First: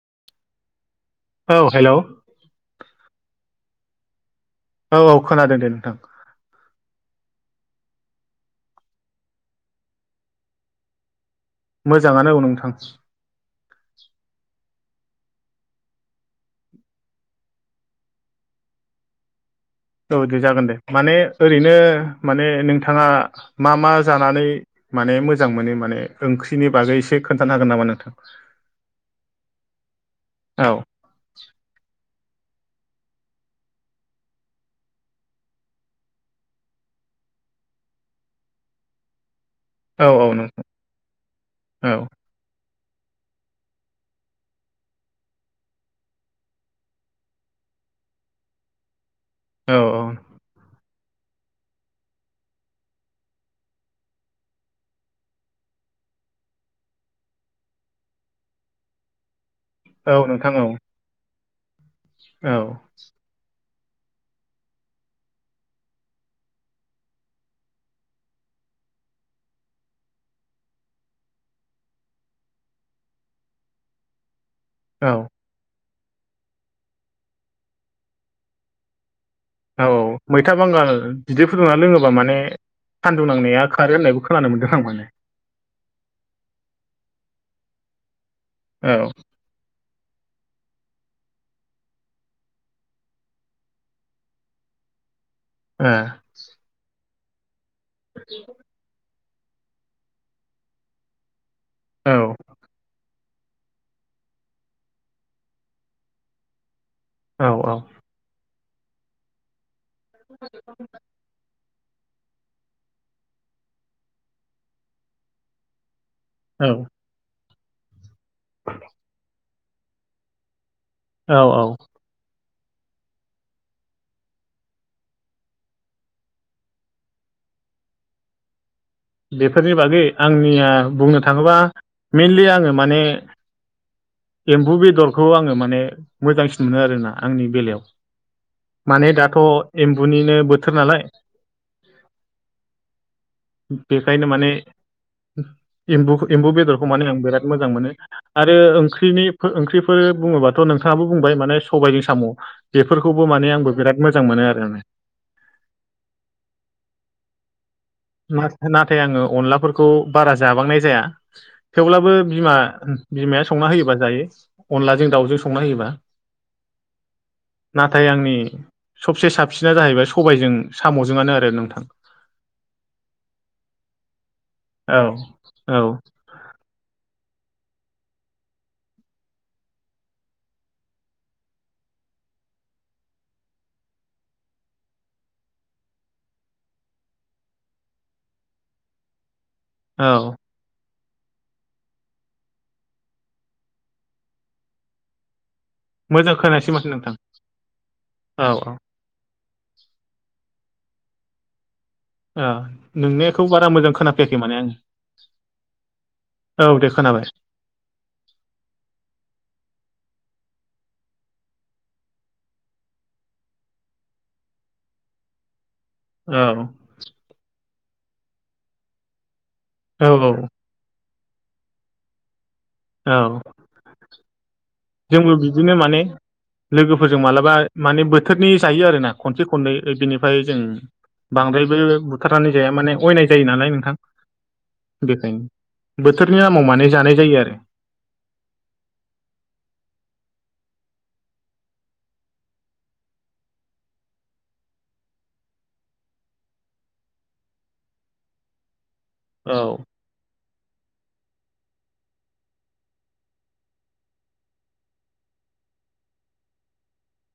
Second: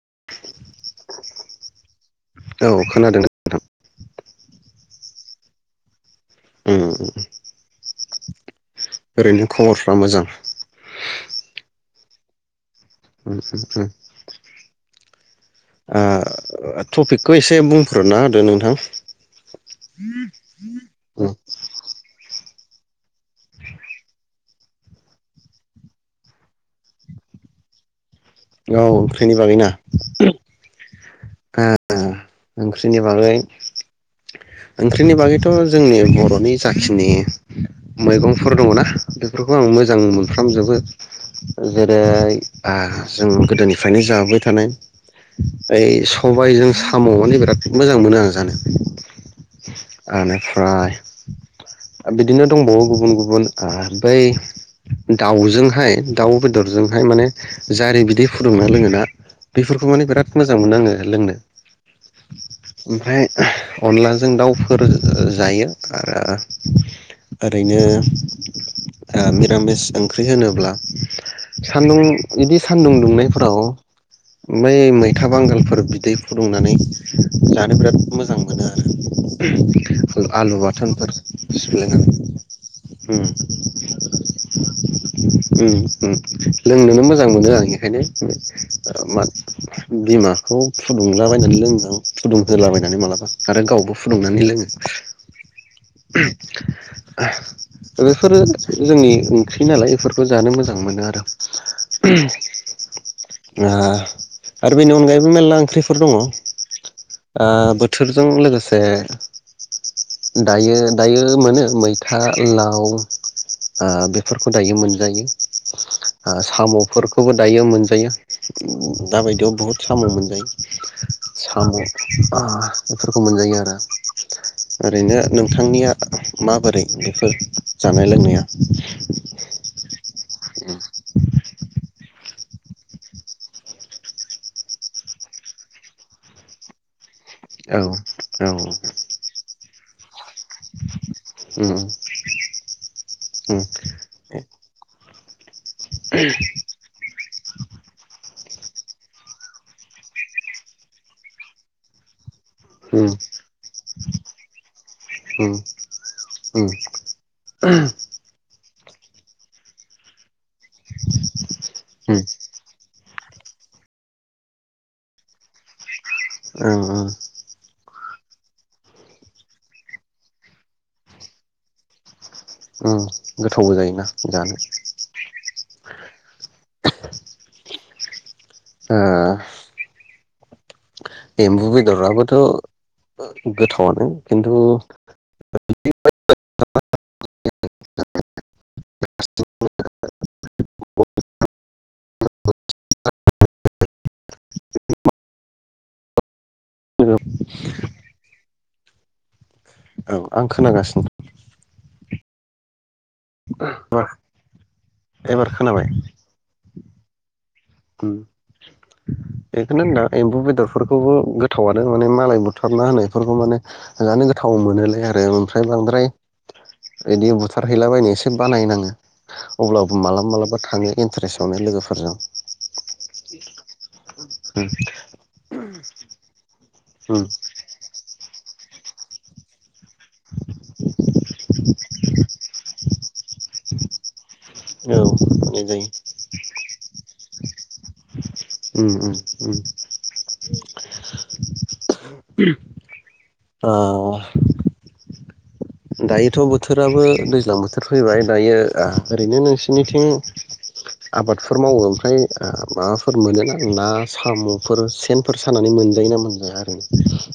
[inaudible] औ हेल' औ [unintelligible] औ औ खोनादों दे नोंथां। उम उम ओरैनो खबरफ्रा मोजां? मोजाङानो औ नोंथां उम उम आ टपिकखौ एसे बुंफोरना होदो नोंथां औ दे जागोन दे माने उम ओरैनो माने नोंथाङा मा मा जानानै माने मोजां मोनो माने ओंख्रिनि बागै एसे खोन्थानो हागोन नामा नोंथां औ ओंख्रिनि बागैना औ [unintelligible] ओंख्रिनि बागै ओंख्रिनि बागैथ' जोंनि बर'नि जाखिनि मैगंफोर दङना बेफोरखौ आं मोजां औ औ नोंथां मोनफ्रामजोबो औ जेरै बा जों गोदोनिफ्रायनो जाबोबाय थानाय ओइ सबाइजों साम' माने बिराद मोजां मोनो आं जानो औ आनिफ्राय बिदिनो दंबावो गुबुन गुबुन ओ बै दाउजोंहाय दाउ बेदरजोंहाय माने जारि बिदै फुदुंना लोङोना बेफोरखौ माने औ बिराद नोंथां मोजां औ मोनो आङो नो औ ओमफ्राय अनलाजों दाउफोर जायो आरो ओरैनो ओ मिरामिस ओंख्रि होनोब्ला सानदुं बिदि सान्दुं दुंनायफोराव बै औ मैथा बांगालफोर बिदै फुदुंनानै जानो बिराद मोजां मोनो औ औ आरो मैथा आलु बांगाल बाथोनफोर बिदै फुदुंना सिफ्लेनानै लोङोबा माने सान्दुं उम नांनाया खारो होननायबो खोनानो मोन्दों आं माने उम उम लोंनोनो मोजां मोनो बेनो औ [unintelligible] बिमाखौ फुदुंलाबायनानै लोङो फुदुंहोलाबायनानै मालाबा आरो गावबो फुदुंनानै लोङो ओ आ दा बेफोरो जोंनि ओंख्रि नालाय बेफोरखौ जानो मोजां मोनो आरो ओ [inaudible] आ आरो बेनि अनगायैबो मेलला ओंख्रिफोर दङ ओ औ बोथोरजों लोगो से दायो दायो मोनो मै था लाव ओ बेफोरखौ दायो मोनजायो ओ औ साम'फोरखौबो जायो मोनजायो। दा बायदियाव बहुत खामानि मोनो। औ औ साम' बेफोरखौ मोनजायो आरो ओरैनो नोंथांनिया माबोरै बेफोर जानाय-लोंनाया? बेफोरनि बागै आंनिया बुंनो थाङोबा मेनलि आं माने एम्बु बेदरखौ आङो माने मोजांसिन मोनो आरोना। आंनि औ औ बेलायाव उम उम माने दाथ'। एम्बुनिनो। बोथोर नालाय उम बेखायनो माने एम्बुखो एम्बु बेदरखौ माने आं बिराद मोजां मोनो। आरो ओं ओंख्रिनि ओंख्रिफोर बुङोब्लाथ' नोंथाङाबो बुंबाय माने सबायजों साम' बेफोरखौबो उम माने आंबो बिराद मोजां मोनो आरो माने। उम नाथाय आङो अनलाफोरखौ बारा। जाबांनाय जाया थेवब्लाबो उम बिमा बिमाया संना होयोबा जायो अनलाजों दाउजों संना होयोबा। औ औ। नाथाय आंनि सबसे साबसिना जाहैबाय सबायजों साम'जोंआनो आरो नोंथां। उम गोथावबो जायोना। औ औ [inaudible] ओ एम्बु बेदराबोथ' गोथावनो खिन्थु [unintelligible] [unintelligible] औ मोजां खोनायासै माथो नोंथां? औ [inaudible] औ आं खोनागासिनो। ओ नोंनिखौ बारा मोजां खोनाफैयाखै माने आं एबार खोनाबाय औ दे। खोनाबाय। बेखौनो होन दा एम्बु बेदरफोरखौबो गोथावनो माने मालाय बुथारना होनायफोरखौ मोनो गोथाव मोनोलाय आरो। बांद्राय बांद्राय औ बिदिनो बु [unintelligible] खारहैलाबायनो एसे बानायनाङो। अब्लाबो औ मालाबा औ मालाबा थाङो। इन्टारेसआवनो लोगोफोरजों। औ औ जोंबो बिदिनो माने लोगोफोरजों उम मालाबा माने बोथोरनि जायो आरोना खनसे खननै बिनिफ्राय जों बांद्रायबो बुथारनानै जाया माने अयनाय जायो नालाय नोंथां औ जायो बेखायनो बोथोरनि आमाव माने जानाय जायो आरो उम उम ओ दायोथ' बोथोराबो दैज्लां बोथोर फैबाय दायो ओरैनो औ नोंसिरनिथिं आबाद फोर मावो ओमफ्राय माबाफोर मोनोना ना साम'फोर सेनफोर सानानै मोनजायोना मोनजाया आरो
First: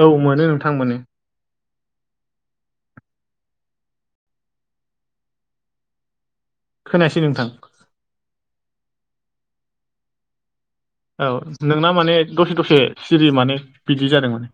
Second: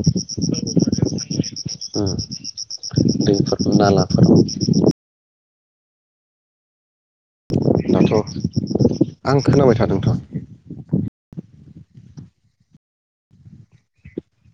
औ मोनो नोंथां मोनो उम दै नालाफोर खोनायासै नोंथां दाथ' आं खोनाबाय थादोंथ' औ नोंना माने दसे दसे सिरि माने बिदि जादों माने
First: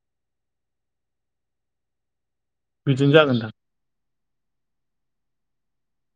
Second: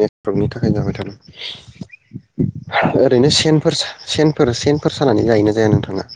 नेटवर्कनि थाखाय जाबाय थादों बिदिनो ओरैनो जागोनदां सेनफोर सेनफोर सेनफोर सानानै जायोना जाया नोंथां थाङा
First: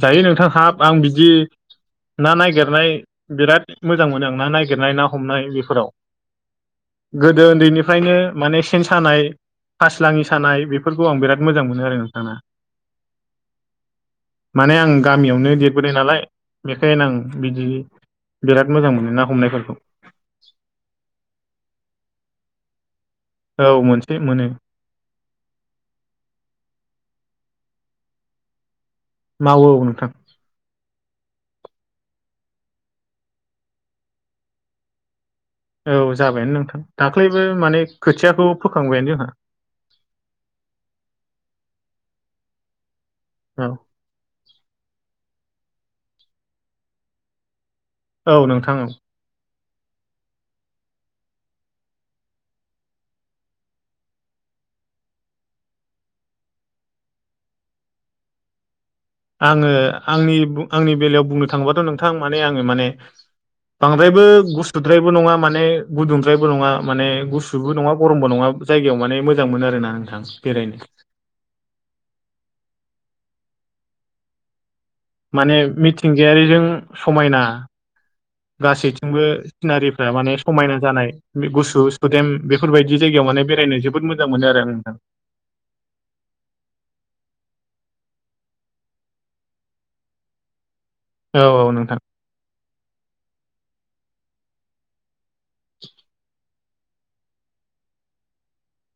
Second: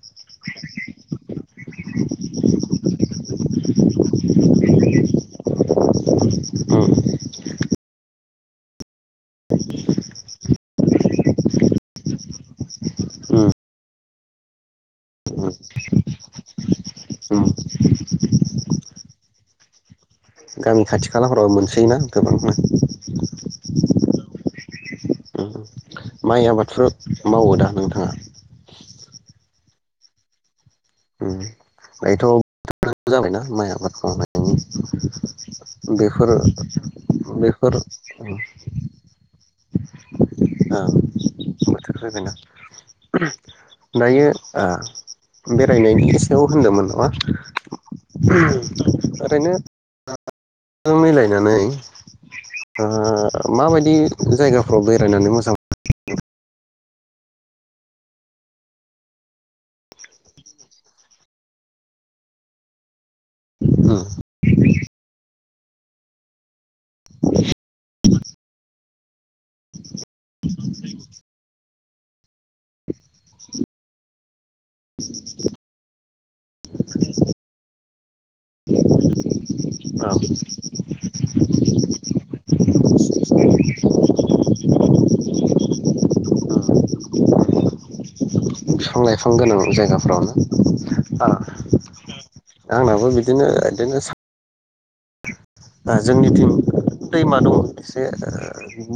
जायो नोंथां हाब आं बिदि ना नागिरनाय बिराद मोजां मोनो आं ना नागिरनाय ना हरनाय बेफोराव उम गोदोओन्दैनिफ्रायनो माने सेन सानाय फासलाङि सानाय बेफोरखौ आं बिराज मोजा मोनो नोंथा उम माने आं गामियावनो उम देरबोदों नालाय बेखायनो आं उम बिदि बिराद मोजां मोनो ना हमनायफोरखौ गामि खाथि खालाफोरावो मोनसोयोना गोबांमोन [inaudible] औ मोनसोयो मोनो उम माइ आबादफोर मावो दा नोंथाङा मावो औ नोंथां बेथ' जाबायना माइ आबाद मावनायनि औ बेफोरो जाबायानो नोंथां दाख्लैबो बेफोर माने खोथियाखौ फोखांबायानो जोंहा बोथोर फैबायना औ [inaudible] दायो आ बेरायनायनि सायाव होनदोंमोन नङा औ नोंथां औ ओरैनो मिलायनानै ओ माबायदि जायगाफ्राव बेरायनानै मोजां मोनो [unintelligible] आङो आंनि आंनि बेलायाव बुंनो थाङोबाथ' नोंथां माने आङो माने ओ बांद्रायबो गुसुद्रायबो नङा माने माने गुदुंद्रायबो नङा माने गुसुबो नङा गरम बो नङा जायगायाव माने मोजां मोनो आरोना नोंथां बेरायनो [inaudible] माने मिथिं गायारिजों समायना गासैथिंबो सिनारिफ्रा माने समायना जानाय गुसु सुदेम बेफोरबायदि जायगायाव माने बेरायनो जोबोद मोजां मोनो आरो आं नोंथां बिफां लाइफां गोनां जायगाफोराव ना औ औ नोंथां आंनाबो बिदिनो बिदिनो जोंनिथिं दैमा दङ एसे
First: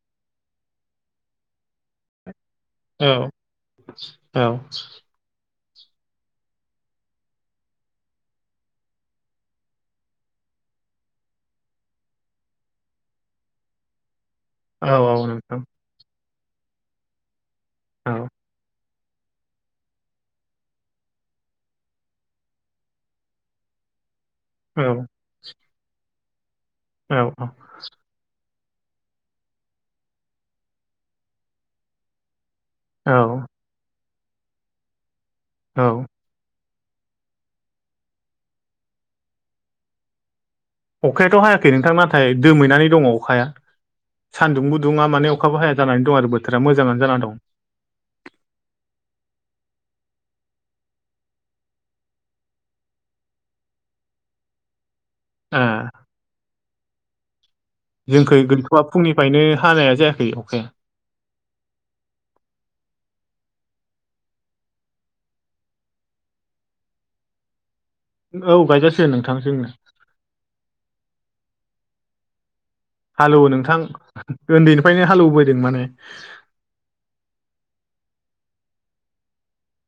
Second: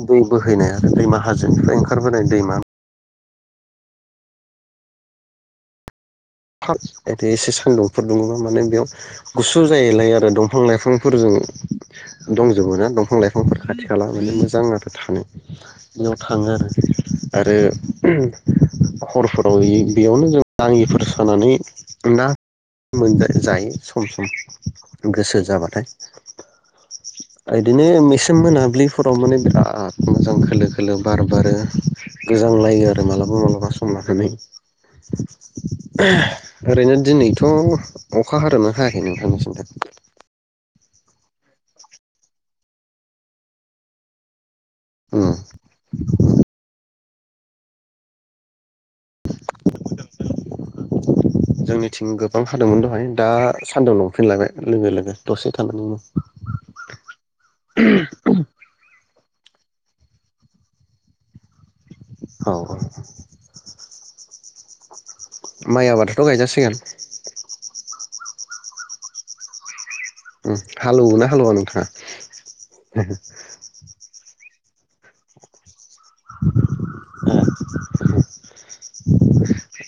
दै बोहैनाय आरो दैमा हाजोनिफ्राय ओंखारबोनाय दैमा औ औ एसे सानदुंफोर दुङोबा माने बेयाव गुसु जायैलाय आरो दंफां लाइफांफोरजों दंजोबो ना दंफां लाइफांफोर खाथि खाला माने मो जां औ थानो औ नोंथां बेयाव थाङो आरो आरो औ हरफोराव होयो बेयावनो जों नाङिफोर खानानै ना मोन जायो सम सम औ गोसो जाबा औ [unintelligible] इदिनो एसे मोना दुब्लिफोराव माने बिराद मोजां खोलो खोलो बार बारो गो जांलायो आरो औ मालाबा मालाबा समाव [unintelligible] औ [unintelligible] ओरैनो दिनैथ' अखा हादोंना हायाखै नोंथांनि थिंजाय अखायाथ' हायाखै नोंथां नाथाय दोमैनानै दङ अखाया सान्दुंबो दुङा उम माने अखाबो हाया जानानै दं आरो बोथोरा मोजाङानो जानानै दं [inaudible] जोंनिथिं गोबां हादोंमोन दहाय दा सान्दुं दुंफिनलायबाय लोगो लोगो दसे ए थानानिनो जोंखै गैथ'आ फुंनि फ्रायनो हानाया जायाखै अखाया औ औ माइ आबादाथ' गायजासिगोन औ गायजासिगोन नोंथां हालौवोना हालौवा नोंथाङा हालौवो नोंथां उन्दैनिफ्रायनो हालेवबोदों माने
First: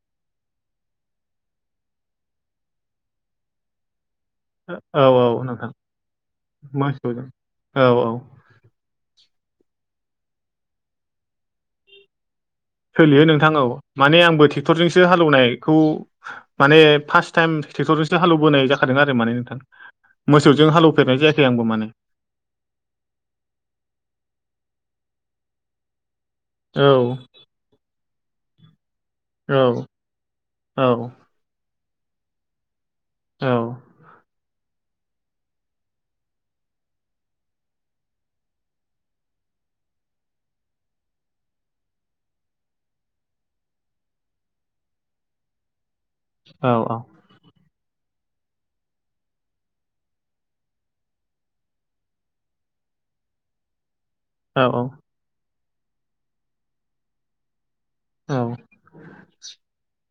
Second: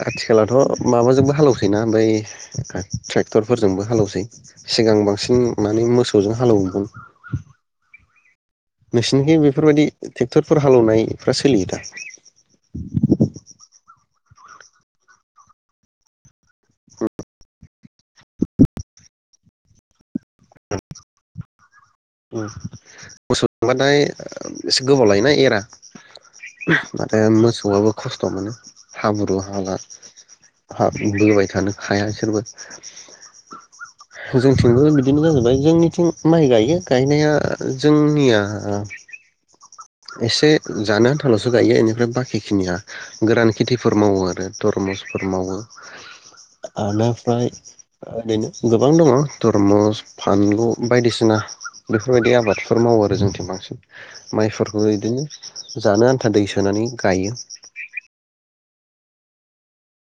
आथिखालावथ' माबाजोंबो हालेवसैना बै ट्रेक्टरफोरजोंबो हालौसै सिगां औ बांसिन औ नोंथां माने मोसौजों हालौवोमोन मोसौजों औ औ नोंसिनिखि बेफोरबायदि ट्रेक्टरफोर हालेवनायफ्रा सोलियो दा सोलियो नोंथां ओ माने आंबो ट्रेक्टरजोंसो हालेवनायखौ माने फार्स्ट टाइम ट्रेक्टरजों हालौबोनाय जाखादों आरो माने मोसौजों हालौफेरनाय जायाखै आंबो माने मोसौ जोंबाथाय एसे गोबाव लायोना एरा औ माथो मोसौआबो खस्थ' मोनो हाब्रु हाला औ औ हाब बोबाय थानो हाया बिसोरबो औ जोंथिंबो बिदिनो जाजोबबाय जोंनिथिं माइ गायो गायनाया जोंनिया एसे जानो आन्थाल'सो गायो बेनिफ्राय बाखिखिनिया गोरान खेथिफोर मावो आरो थरमुसफोर मावो औ आना फ्राय ओरैनो गोबां दङ थरमुस फानलु बायदिसिना बेफोरबायदि आबादफोर मावो आरो जोंथिं बांसिन औ मायफोर होयैदोंङो जानो आन्था दै सोनानै गायो औ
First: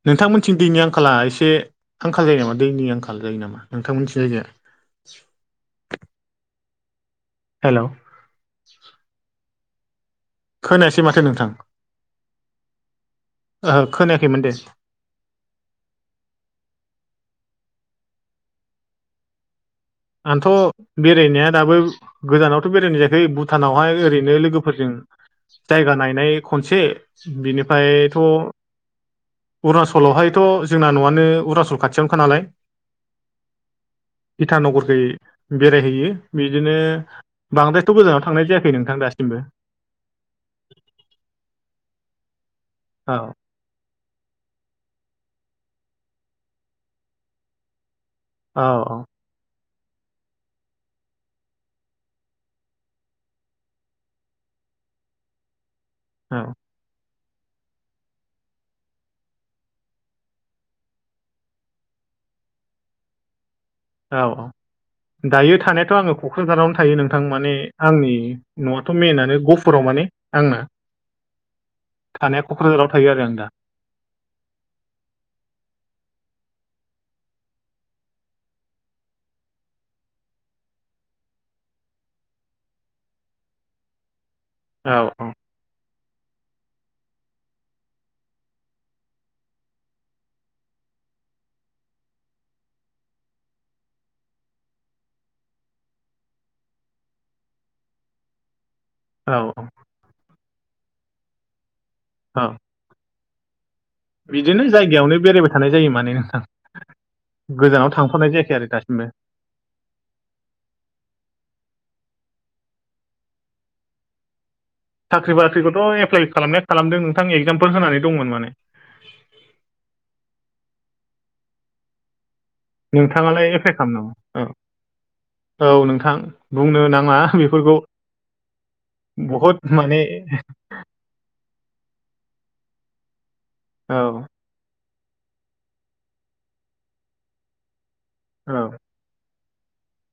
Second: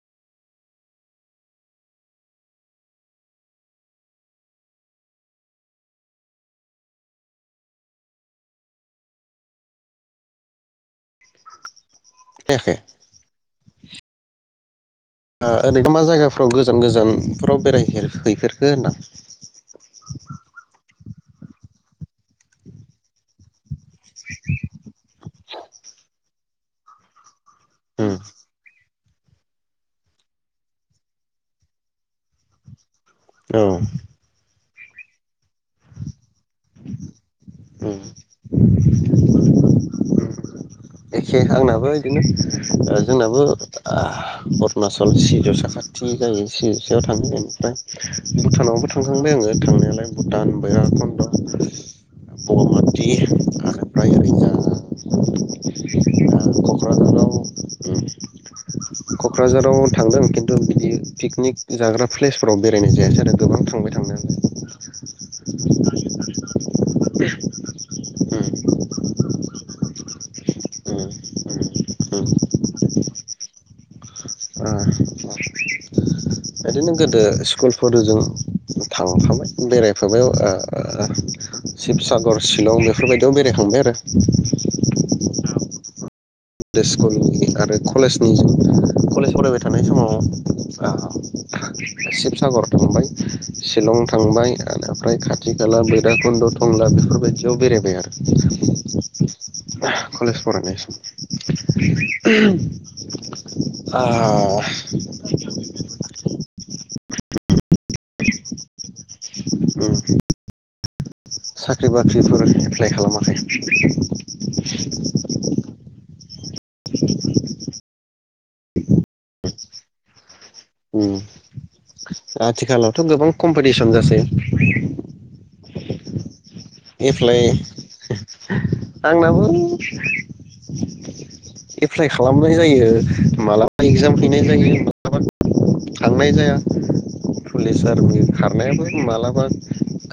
नोंथांमोनथिनि दैनि आंखाला एसे आंखाल जायो नामा दैनि आंखाल जायो नामा नोंथांमोनथिं जायगाया हेल' खोनायासै ए माथो नोंथां खोनायाखै ओहो खोनायाखैमोन दे ओ ओरैनो मा जायगाफ्राव गोजान गोजानफोराव बेराय हैैफेरखो होनदां आंथ' बेरायनाया दाबो गोजानावथ' बेरायनाय जायाखै बु भुटानावहाय ओरैनो लोगोफोरजों जायगा नायनाय खनसे बिनिफ्रायथ' अरुणाचलावहायथ' जोंना न'आनो अरुनाचल खाथियावनोखा नालाय औ इथा नगरखै बेरायहैयो बिदिनो बांद्रायथ' गोजानाव थांनाय जायाखै नोंथां दासिमबो एखे आंनाबो बिदिनो ओ औ जोंनाबो अरुणचल सिजौसा खाथि जायो सिजौसायाव थाङो ओमफ्राय औ भुटानावबो थांखांबाय आङो थां नोंलाय भुटान भैरबकुण्ड बगामाति आरोफ्राय ओरैजा औ उम क'क्राझाराव थांदों खिन्थु बिदि पिकनिक जाग्रा प्लेसफोराव बेरायनाय जायासै आरो गोबां थांबाय औ थांनायालाय औ दायो थानायाथ' आङो क'क्राझारावनो थायो नोंथां माने आंनि न'आथ' मेइनानो गहपुराव माने आंना उम थानाया उम क'क्राझाराव थायो आरो आं दा उम अ बिदिनो गोदो स्कुलफोर जों थांफाबाय बेरायफाबाय ओ शिबसागर शिलं बेफोरबायदियाव बेरायखांबाय आरो औ औ गोदो स्कुलनि आरो कलेजनि कलेज फरायबाय थानाय समाव आ शिबसागर थांबाय शिलं थांबाय ओमफ्राय खाथि खाला भैरकुन्द' टंला बेफोरबायदियाव बेरायबाय आरो औ औ कलेज फरायनाय सम [inaudible] औ होम [inaudible] बिदिनो जायगायावनो बेरायबाय थानाय जायो माने नोंथां गोजानाव थांफानाय जायाखै आरो दासिमबो उम साख्रि बाख्रिफोर एप्लाइ खालामाखै साख्रि बाख्रिखौथ' एप्लाइ खालामनाया खालामदों नोंथां एगजामफोर होनानै दंमोन माने [unintelligible] उम आथिखालावथ' गोबां नोंथाङालाय एप्लाइ कम्पिटिसन खालाम जासै नामा औ औ नोंथां बुंनो नाङा एप्लाइ बेफोरखौ आंनाबो बहुद माने एप्लाइ खालामनाय जायो मालाबा औ इगजाम हैनाय जायो [unintelligible] थांनाय जाया पुलिस आरमि औ खारनायाबो मालाबा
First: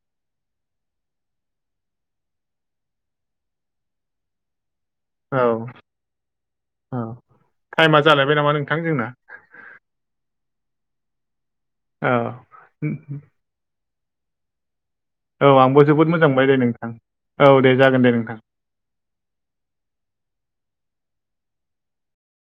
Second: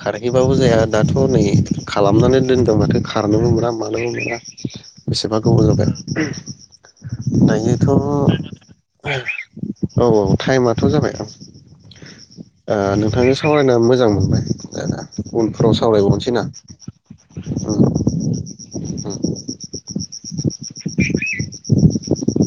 खारहैबाबो जाया दाथ' नै खालामनानै दोनदों माथो खारनोबो मोना मानोबो मोना बेसेबा गोबाव औ जाबाय औ दायोथ' औ टाइमा जालायबाय नामा नोंथां जोंना औ टाइमाथ' जाबाय औ ओ औ नोंथांजों सावरायना मो जां मोनबाय दाना औ आंबो जोबोद मोजां मोनबाय दे नोंथां औ दे उम जागोन दे नोंथां उम [inaudible]